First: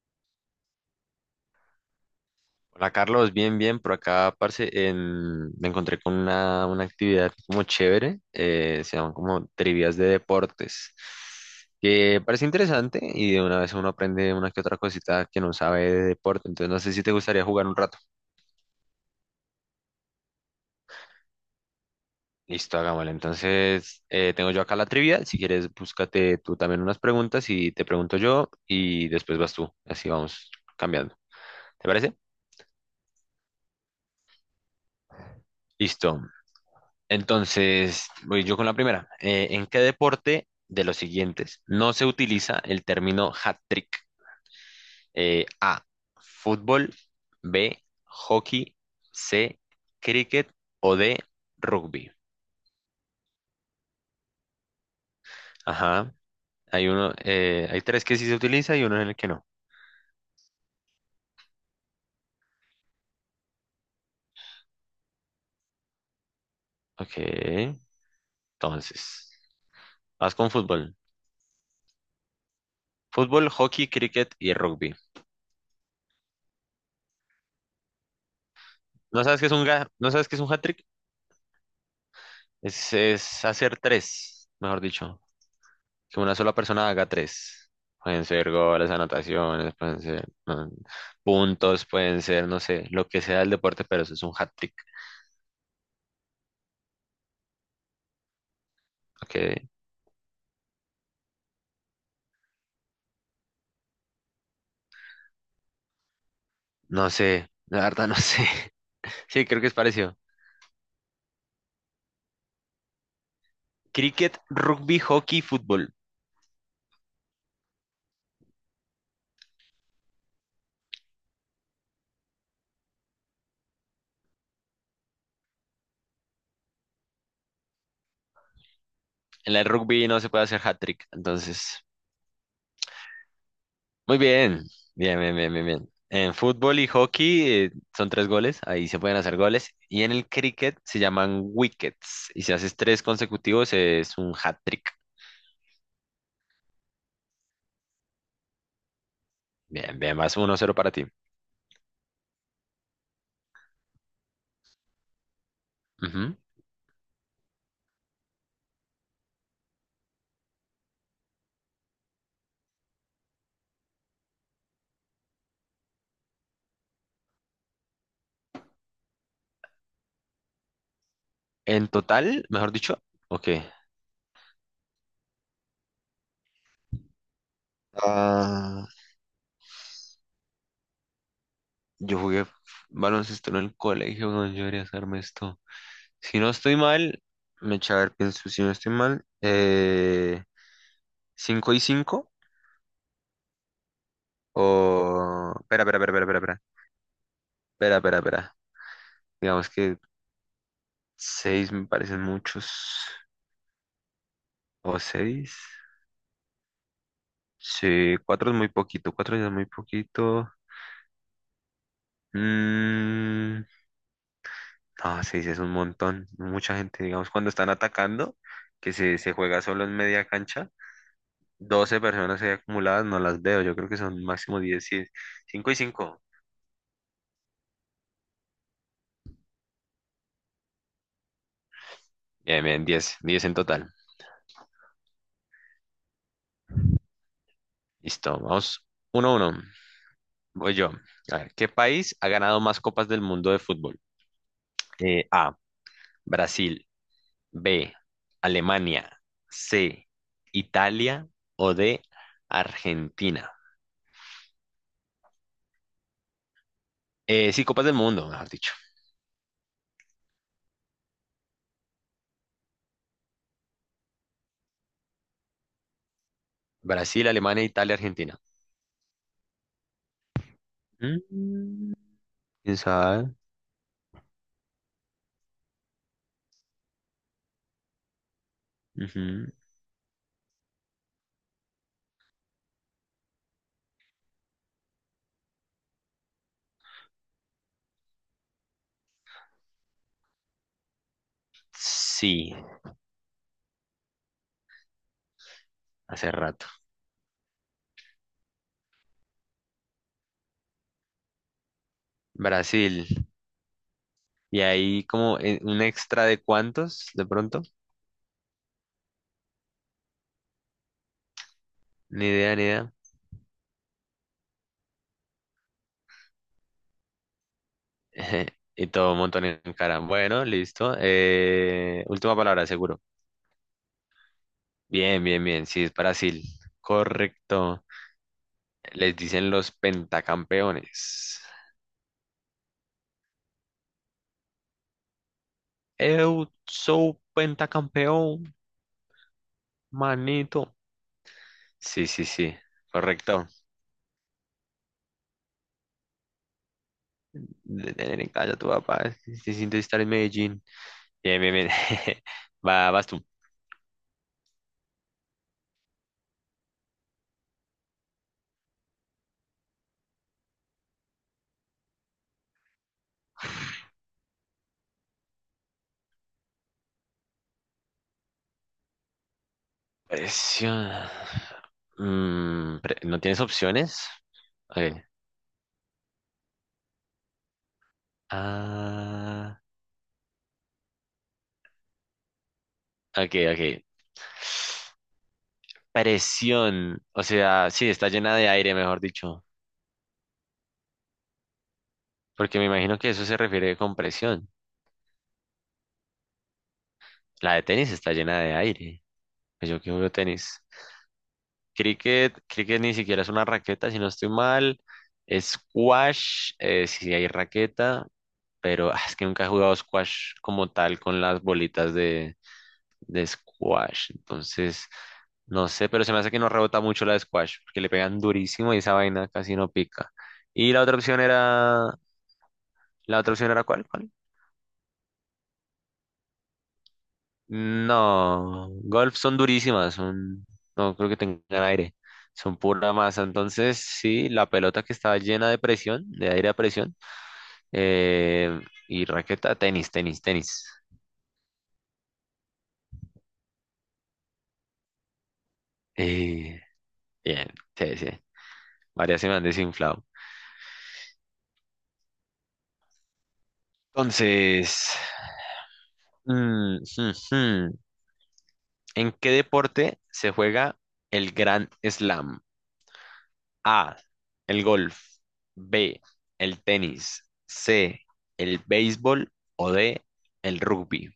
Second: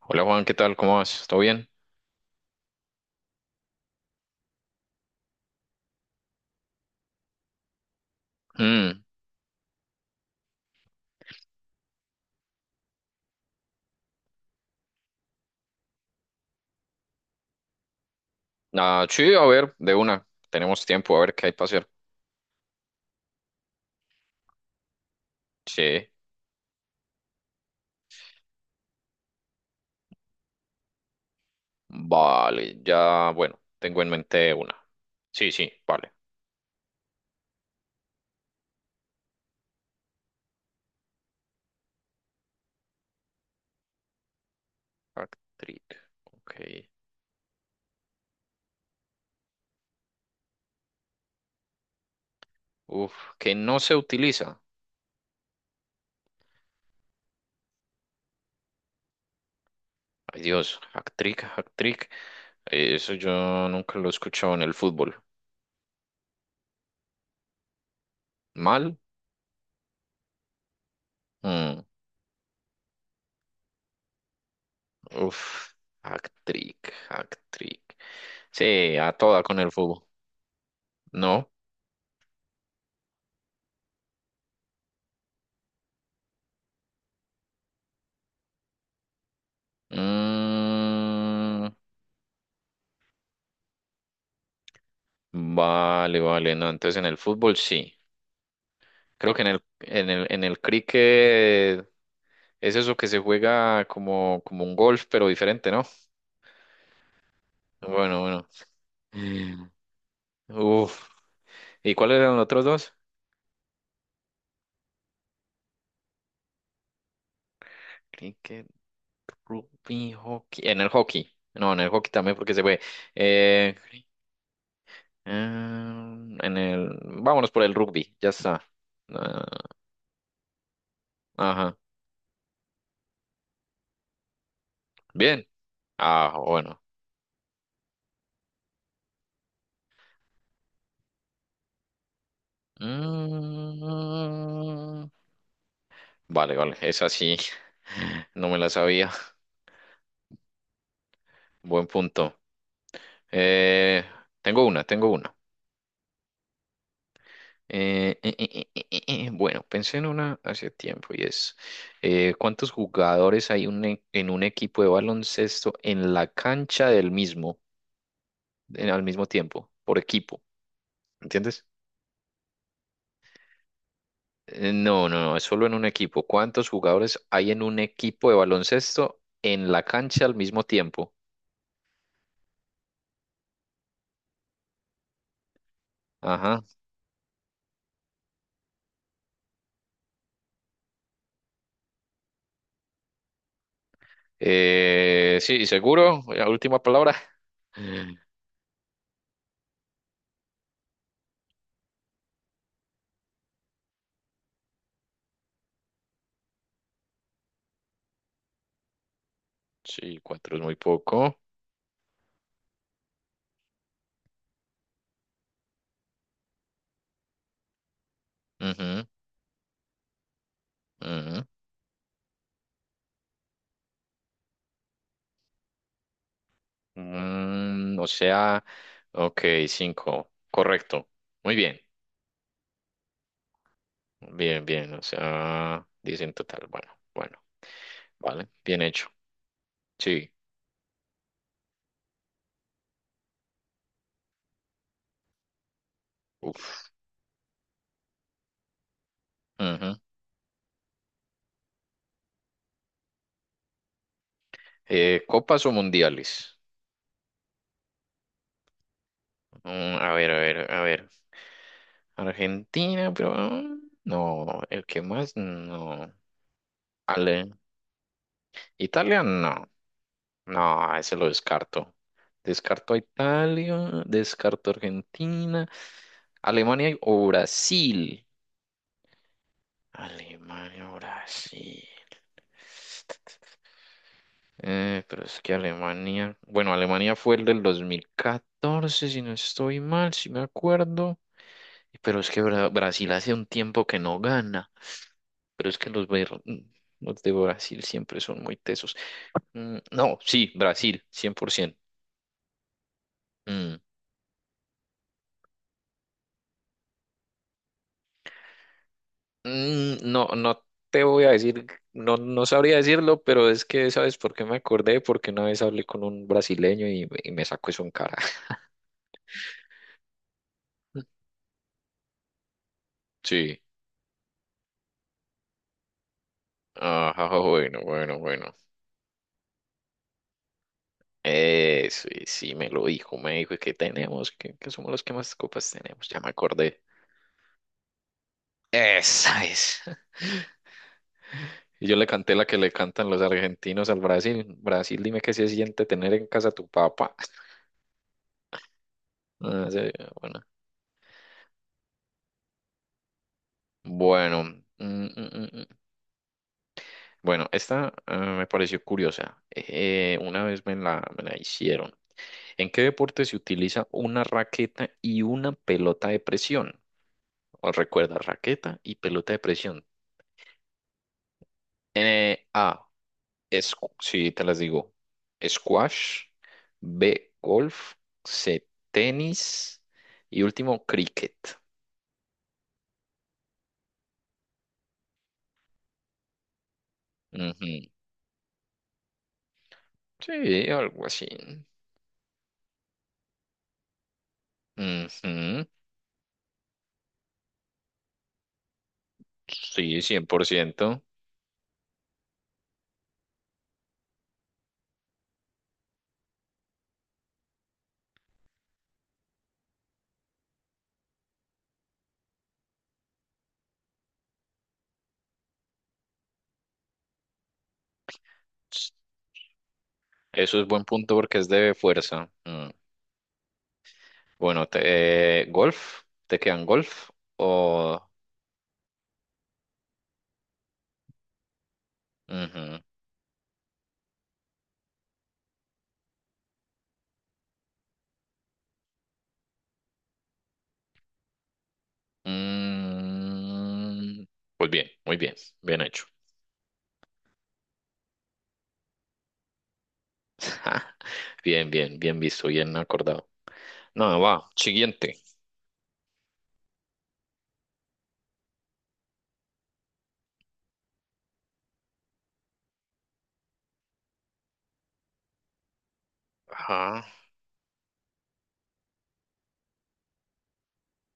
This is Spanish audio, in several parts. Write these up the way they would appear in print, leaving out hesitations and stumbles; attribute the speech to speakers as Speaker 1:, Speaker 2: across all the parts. Speaker 1: Hola Juan, ¿qué tal? ¿Cómo vas? ¿Todo bien?
Speaker 2: Hola Carlos, bien, bien, por acá, parce, me encontré con una actividad como chévere, se
Speaker 1: Mm.
Speaker 2: llaman como trivias de deportes, que parece interesante y de una vez uno aprende una que otra cosita que no sabe de deporte, entonces no sé si te gustaría jugar un rato.
Speaker 1: Ah, sí, a ver, de una. Tenemos tiempo, a ver qué hay para hacer.
Speaker 2: Listo, hagámosle. Entonces, tengo yo acá la trivia, si quieres
Speaker 1: Sí,
Speaker 2: búscate tú también unas preguntas y te pregunto yo y después vas tú, así vamos cambiando. ¿Te parece?
Speaker 1: vale, ya, bueno, tengo en mente una. Sí, sí, vale.
Speaker 2: Listo. Entonces, voy yo con la primera. ¿En qué deporte de los siguientes no se utiliza el término hat-trick? A,
Speaker 1: Actric, ok.
Speaker 2: fútbol, B, hockey, C, cricket o D, rugby.
Speaker 1: Uf, que no se utiliza.
Speaker 2: Ajá, hay uno, hay tres que sí se utiliza y uno en el que no.
Speaker 1: Ay Dios, actric, actric. Eso yo nunca lo he escuchado en el fútbol.
Speaker 2: Ok,
Speaker 1: ¿Mal?
Speaker 2: entonces, vas con fútbol.
Speaker 1: Mm.
Speaker 2: Fútbol, hockey, cricket y rugby.
Speaker 1: Uf, actric, actric. Sí, a
Speaker 2: ¿No sabes
Speaker 1: toda
Speaker 2: qué es
Speaker 1: con
Speaker 2: un,
Speaker 1: el fútbol.
Speaker 2: ¿no sabes qué es un hat-trick?
Speaker 1: No.
Speaker 2: Es hacer tres, mejor dicho. Que una sola persona haga tres. Pueden ser goles, anotaciones, pueden ser
Speaker 1: Mm,
Speaker 2: puntos, pueden ser, no sé, lo que sea el deporte, pero eso es un hat-trick.
Speaker 1: vale, vale, no, entonces en el fútbol sí. Creo
Speaker 2: Ok.
Speaker 1: que en el cricket es eso que se juega como, como un golf, pero diferente, ¿no?
Speaker 2: No sé, la verdad no
Speaker 1: Bueno, bueno.
Speaker 2: sé. Sí, creo que
Speaker 1: Mm.
Speaker 2: es parecido.
Speaker 1: Uf. ¿Y cuáles eran los otros dos?
Speaker 2: Cricket, rugby, hockey, fútbol.
Speaker 1: Cricket, rugby, hockey. En el hockey. No, en el hockey también porque se fue. Eh, cri- ah, Vámonos por el rugby, ya está. Ah,
Speaker 2: En el rugby no se puede hacer hat-trick,
Speaker 1: ajá.
Speaker 2: entonces. Muy bien, bien, bien,
Speaker 1: Bien.
Speaker 2: bien, bien, bien. En
Speaker 1: Ah,
Speaker 2: fútbol
Speaker 1: bueno.
Speaker 2: y hockey son tres goles, ahí se pueden hacer goles. Y en el cricket se llaman wickets. Y si haces tres consecutivos es un hat-trick.
Speaker 1: Mm. Vale, vale, esa sí, no me la sabía.
Speaker 2: Bien, bien, vas uno cero para ti.
Speaker 1: Buen punto. Eh, Tengo una, tengo una.
Speaker 2: Ujú.
Speaker 1: Bueno, pensé en una hace tiempo y es, ¿cuántos jugadores hay en un equipo de baloncesto en la cancha del mismo, al mismo tiempo, por equipo? ¿Entiendes?
Speaker 2: En total, mejor dicho, ok.
Speaker 1: No, no, no, es solo en un equipo. ¿Cuántos jugadores hay en un equipo de
Speaker 2: Ah,
Speaker 1: baloncesto en la cancha al mismo tiempo?
Speaker 2: yo jugué baloncesto en el colegio, no, yo debería hacerme esto. Si no
Speaker 1: Ajá.
Speaker 2: estoy mal, me echa a ver, pienso, si no estoy mal, 5 y 5 o...
Speaker 1: Sí,
Speaker 2: Espera, espera, espera,
Speaker 1: seguro.
Speaker 2: espera,
Speaker 1: Ya,
Speaker 2: espera,
Speaker 1: última palabra.
Speaker 2: espera,
Speaker 1: Mm,
Speaker 2: espera, espera. Digamos que 6 me parecen muchos, o seis. Sí, 4 es muy poquito, 4 ya es muy
Speaker 1: sí,
Speaker 2: poquito.
Speaker 1: cuatro es muy poco.
Speaker 2: Mm. Ah, sí, sí, es un montón. Mucha gente, digamos, cuando están atacando, que
Speaker 1: Ujú,
Speaker 2: se, se juega solo en media cancha,
Speaker 1: ujú.
Speaker 2: 12 personas ahí acumuladas, no las veo. Yo creo que son máximo 10, cinco y cinco.
Speaker 1: O sea, ok, cinco. Correcto. Muy bien.
Speaker 2: Bien, bien, 10, 10 en total.
Speaker 1: Bien, bien. O sea, 10 en total. Bueno, bueno.
Speaker 2: Listo,
Speaker 1: Vale, bien
Speaker 2: vamos
Speaker 1: hecho.
Speaker 2: 1 uno.
Speaker 1: Sí.
Speaker 2: Voy yo. A ver, ¿qué país ha ganado más copas del mundo de fútbol? A, Brasil,
Speaker 1: Uf.
Speaker 2: B, Alemania,
Speaker 1: Ujú.
Speaker 2: C, Italia o D, Argentina.
Speaker 1: ¿Copas o mundiales?
Speaker 2: Sí, copas del mundo, mejor dicho.
Speaker 1: A ver, a ver, a ver. Argentina, pero... no, el que más, no.
Speaker 2: Brasil,
Speaker 1: Ale.
Speaker 2: Alemania, Italia, Argentina.
Speaker 1: Italia, no. No, ese lo
Speaker 2: Mm.
Speaker 1: descarto.
Speaker 2: ¿Quién
Speaker 1: Descarto a
Speaker 2: sabe?
Speaker 1: Italia, descarto a Argentina, Alemania o Brasil.
Speaker 2: Ujú.
Speaker 1: Alemania o Brasil. Pero es que Alemania, bueno, Alemania fue el del 2014, si no estoy mal, si me acuerdo. Pero es que
Speaker 2: Sí,
Speaker 1: Brasil hace un tiempo que no gana. Pero es que
Speaker 2: hace rato.
Speaker 1: los de Brasil siempre son muy tesos. Mm, no, sí, Brasil, 100%.
Speaker 2: Brasil. Y ahí como un extra de cuántos, de pronto.
Speaker 1: Mm, no, no te voy a decir, no,
Speaker 2: Ni
Speaker 1: no
Speaker 2: idea, ni
Speaker 1: sabría
Speaker 2: idea.
Speaker 1: decirlo, pero es que sabes por qué me acordé, porque una vez hablé con un brasileño y me sacó eso en cara.
Speaker 2: Y todo un montón en cara. Bueno, listo. Última palabra, seguro.
Speaker 1: Sí,
Speaker 2: Bien, bien, bien. Sí, es Brasil.
Speaker 1: ajá, bueno,
Speaker 2: Correcto.
Speaker 1: bueno, bueno.
Speaker 2: Les dicen los pentacampeones.
Speaker 1: Sí, sí, me lo dijo, me dijo que tenemos, que somos los que más copas tenemos, ya me
Speaker 2: Eu
Speaker 1: acordé.
Speaker 2: sou pentacampeón,
Speaker 1: Esa es.
Speaker 2: manito.
Speaker 1: Y yo le
Speaker 2: Sí, sí,
Speaker 1: canté la
Speaker 2: sí.
Speaker 1: que le cantan los
Speaker 2: Correcto.
Speaker 1: argentinos al Brasil. Brasil, dime qué se siente tener en casa a tu papá.
Speaker 2: De tener en casa a tu papá. Si se
Speaker 1: Ah,
Speaker 2: siente
Speaker 1: sí,
Speaker 2: estar en
Speaker 1: bueno.
Speaker 2: Medellín. Bien, bien, bien. Va, vas tú.
Speaker 1: Bueno. mm, mm, mm, Bueno, esta, ah, me pareció curiosa. Una vez me la hicieron. ¿En qué deporte se utiliza una raqueta y una pelota de presión? ¿Os recuerda, raqueta y pelota de presión?
Speaker 2: Presión. Mm,
Speaker 1: A,
Speaker 2: ¿no tienes
Speaker 1: es,
Speaker 2: opciones?
Speaker 1: sí, te las
Speaker 2: Ok.
Speaker 1: digo. Squash. B, golf. C,
Speaker 2: Ah,
Speaker 1: tenis. Y último, cricket.
Speaker 2: ok, ok. Presión. O sea, sí,
Speaker 1: Ujú.
Speaker 2: está llena de aire, mejor dicho.
Speaker 1: Sí, algo así.
Speaker 2: Porque me imagino que eso se refiere con presión.
Speaker 1: Ujú.
Speaker 2: La de tenis está llena de aire. Pues yo que
Speaker 1: Sí,
Speaker 2: juego
Speaker 1: cien por
Speaker 2: tenis.
Speaker 1: ciento.
Speaker 2: Cricket, cricket ni siquiera es una raqueta, si no estoy mal. Squash, si hay raqueta. Pero ah, es que nunca he jugado squash como tal con las bolitas de squash. Entonces, no sé, pero se me hace que no rebota mucho la de squash, porque le pegan durísimo y esa vaina casi no pica.
Speaker 1: Eso es
Speaker 2: Y la
Speaker 1: buen
Speaker 2: otra
Speaker 1: punto
Speaker 2: opción
Speaker 1: porque es de
Speaker 2: era,
Speaker 1: fuerza.
Speaker 2: ¿la otra opción era cuál? ¿Cuál?
Speaker 1: Bueno, golf, ¿te quedan golf o...?
Speaker 2: No, golf son durísimas, son, no creo que tengan aire, son
Speaker 1: Ujú.
Speaker 2: pura masa. Entonces, sí, la pelota que estaba llena de presión, de aire a presión, eh, y raqueta, tenis, tenis, tenis.
Speaker 1: Mm, pues bien, muy bien, bien hecho.
Speaker 2: Eh, bien, sí, sí. Varias se me han desinflado.
Speaker 1: Bien, bien, bien visto, bien acordado. No, va,
Speaker 2: Entonces,
Speaker 1: siguiente.
Speaker 2: mm, mm, mm. ¿En qué deporte se juega el Grand Slam? A, el golf, B, el
Speaker 1: Ajá.
Speaker 2: tenis, C, el béisbol o D, el rugby.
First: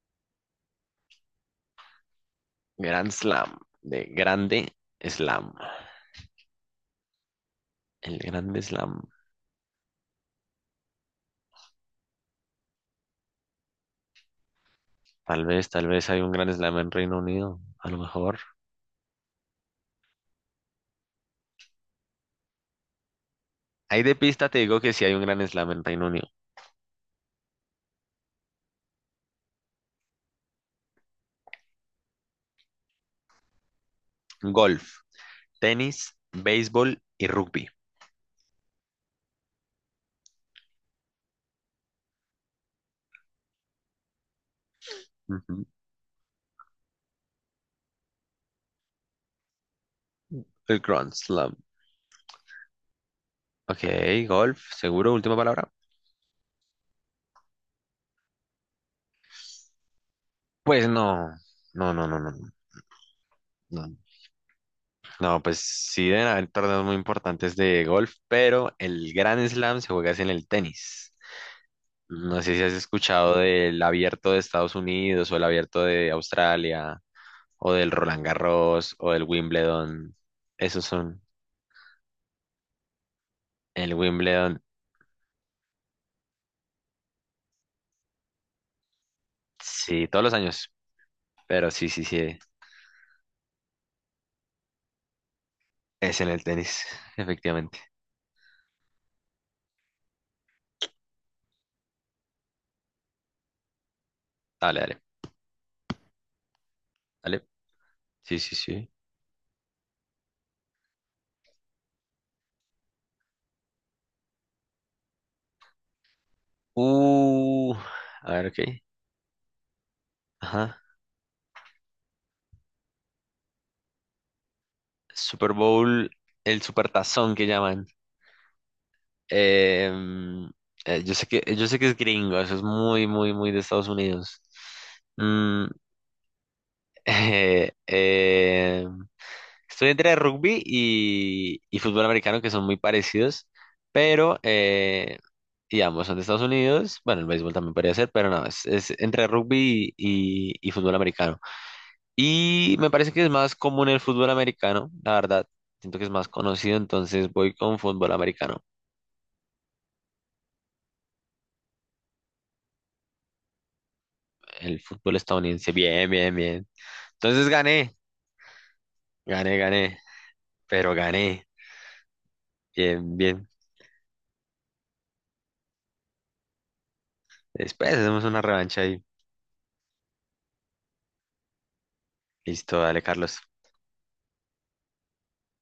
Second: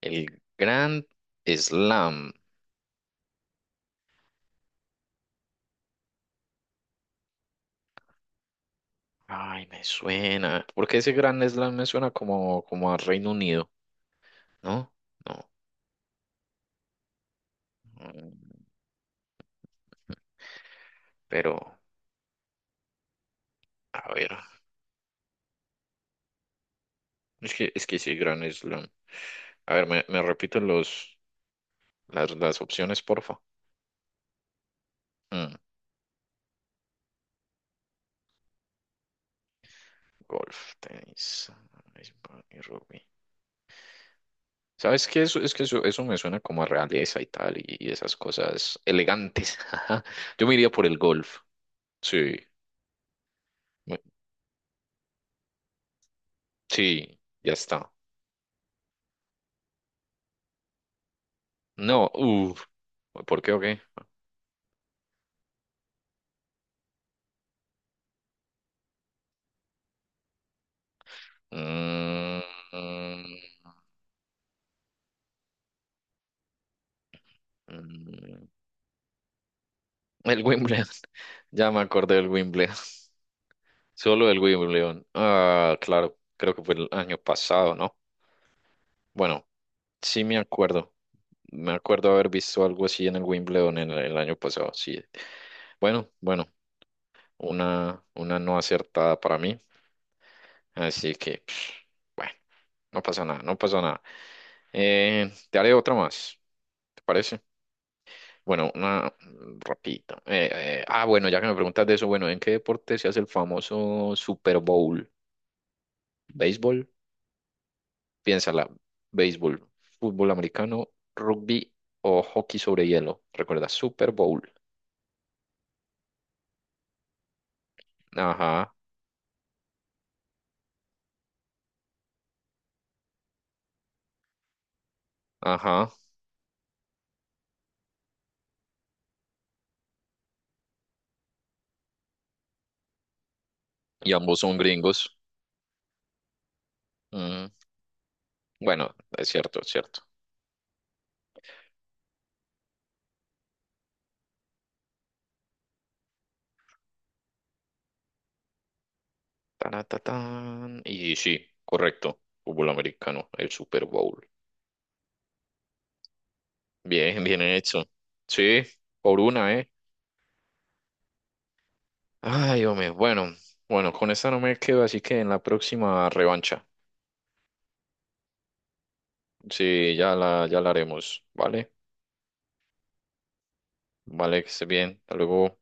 Speaker 1: El Grand Slam.
Speaker 2: Grand Slam, de Grande Slam. El Grande Slam.
Speaker 1: Ay, me suena. Porque ese Grand Slam me suena como a Reino Unido, ¿no? No.
Speaker 2: Tal vez hay un Grand Slam en Reino Unido, a lo
Speaker 1: Mm,
Speaker 2: mejor.
Speaker 1: Pero,
Speaker 2: Ahí
Speaker 1: a
Speaker 2: de
Speaker 1: ver.
Speaker 2: pista te digo que sí hay un Grand Slam en Reino Unido.
Speaker 1: Es que sí, Grand Slam. A ver, me repito los. Las opciones, porfa.
Speaker 2: Golf,
Speaker 1: Mm,
Speaker 2: tenis, béisbol y rugby.
Speaker 1: Golf, tenis, béisbol y rugby. ¿Sabes qué? Es que
Speaker 2: Ujú.
Speaker 1: eso me suena como a realeza y tal, y esas cosas elegantes. Ajá. Yo me iría
Speaker 2: El
Speaker 1: por el
Speaker 2: Grand
Speaker 1: golf.
Speaker 2: Slam.
Speaker 1: Sí,
Speaker 2: Ok,
Speaker 1: me-
Speaker 2: golf, seguro, última palabra.
Speaker 1: sí, ya está.
Speaker 2: Pues no, no, no,
Speaker 1: No,
Speaker 2: no, no, no.
Speaker 1: uff. ¿Por qué o qué?
Speaker 2: No, no, pues sí deben haber torneos muy importantes de golf, pero el Grand Slam se juega es en el tenis.
Speaker 1: Mm,
Speaker 2: No sé si has escuchado del abierto de Estados Unidos o el abierto de Australia o del Roland
Speaker 1: mm,
Speaker 2: Garros o del Wimbledon.
Speaker 1: el
Speaker 2: Esos
Speaker 1: Wimbledon.
Speaker 2: son
Speaker 1: Ya me acordé del Wimbledon.
Speaker 2: el
Speaker 1: Solo el
Speaker 2: Wimbledon,
Speaker 1: Wimbledon. Ah, claro, creo que fue el año pasado, ¿no? Bueno,
Speaker 2: sí,
Speaker 1: sí
Speaker 2: todos los
Speaker 1: me
Speaker 2: años,
Speaker 1: acuerdo.
Speaker 2: pero
Speaker 1: Me
Speaker 2: sí, sí,
Speaker 1: acuerdo haber
Speaker 2: sí,
Speaker 1: visto algo así en el Wimbledon en el año pasado. Sí. Bueno,
Speaker 2: es en el
Speaker 1: bueno,
Speaker 2: tenis, efectivamente.
Speaker 1: una no acertada para mí. Así que, bueno, no pasa nada, no pasa nada.
Speaker 2: Dale, dale,
Speaker 1: Te haré otra más, ¿te parece?
Speaker 2: dale. Sí, sí,
Speaker 1: Bueno,
Speaker 2: sí.
Speaker 1: una rapidita. Ah, bueno, ya que me preguntas de eso, bueno, ¿en qué deporte se hace el famoso Super Bowl? ¿Béisbol?
Speaker 2: Uh, a ver,
Speaker 1: Piénsala,
Speaker 2: ok.
Speaker 1: béisbol, fútbol americano,
Speaker 2: Ajá.
Speaker 1: rugby o hockey sobre hielo. Recuerda, Super Bowl.
Speaker 2: Super Bowl, el supertazón que llaman.
Speaker 1: Ajá,
Speaker 2: Em, yo sé que es gringo, eso es muy, muy, muy de Estados Unidos. Mm.
Speaker 1: ajá.
Speaker 2: eh, eh, estoy entre rugby y fútbol americano, que son muy parecidos,
Speaker 1: Y ambos
Speaker 2: pero
Speaker 1: son gringos.
Speaker 2: y ambos son de Estados Unidos. Bueno, el
Speaker 1: Mm,
Speaker 2: béisbol también podría ser, pero no, es
Speaker 1: Bueno,
Speaker 2: entre
Speaker 1: es cierto, es
Speaker 2: rugby
Speaker 1: cierto.
Speaker 2: y fútbol americano. Y me parece que es más común el fútbol americano, la verdad. Siento que es más conocido, entonces voy con fútbol americano.
Speaker 1: Taratatán. Y sí, correcto. Fútbol americano, el Super Bowl.
Speaker 2: El fútbol estadounidense, bien, bien, bien.
Speaker 1: Bien, bien
Speaker 2: Entonces
Speaker 1: hecho.
Speaker 2: gané,
Speaker 1: Sí, por una,
Speaker 2: gané,
Speaker 1: ¿eh?
Speaker 2: gané, pero gané.
Speaker 1: Ay, hombre.
Speaker 2: Bien,
Speaker 1: Bueno,
Speaker 2: bien.
Speaker 1: bueno, con esta no me quedo, así que en la próxima revancha.
Speaker 2: Después hacemos una revancha y
Speaker 1: Sí, ya la haremos, ¿vale?
Speaker 2: listo, dale, Carlos.
Speaker 1: Vale, que esté bien. Hasta luego.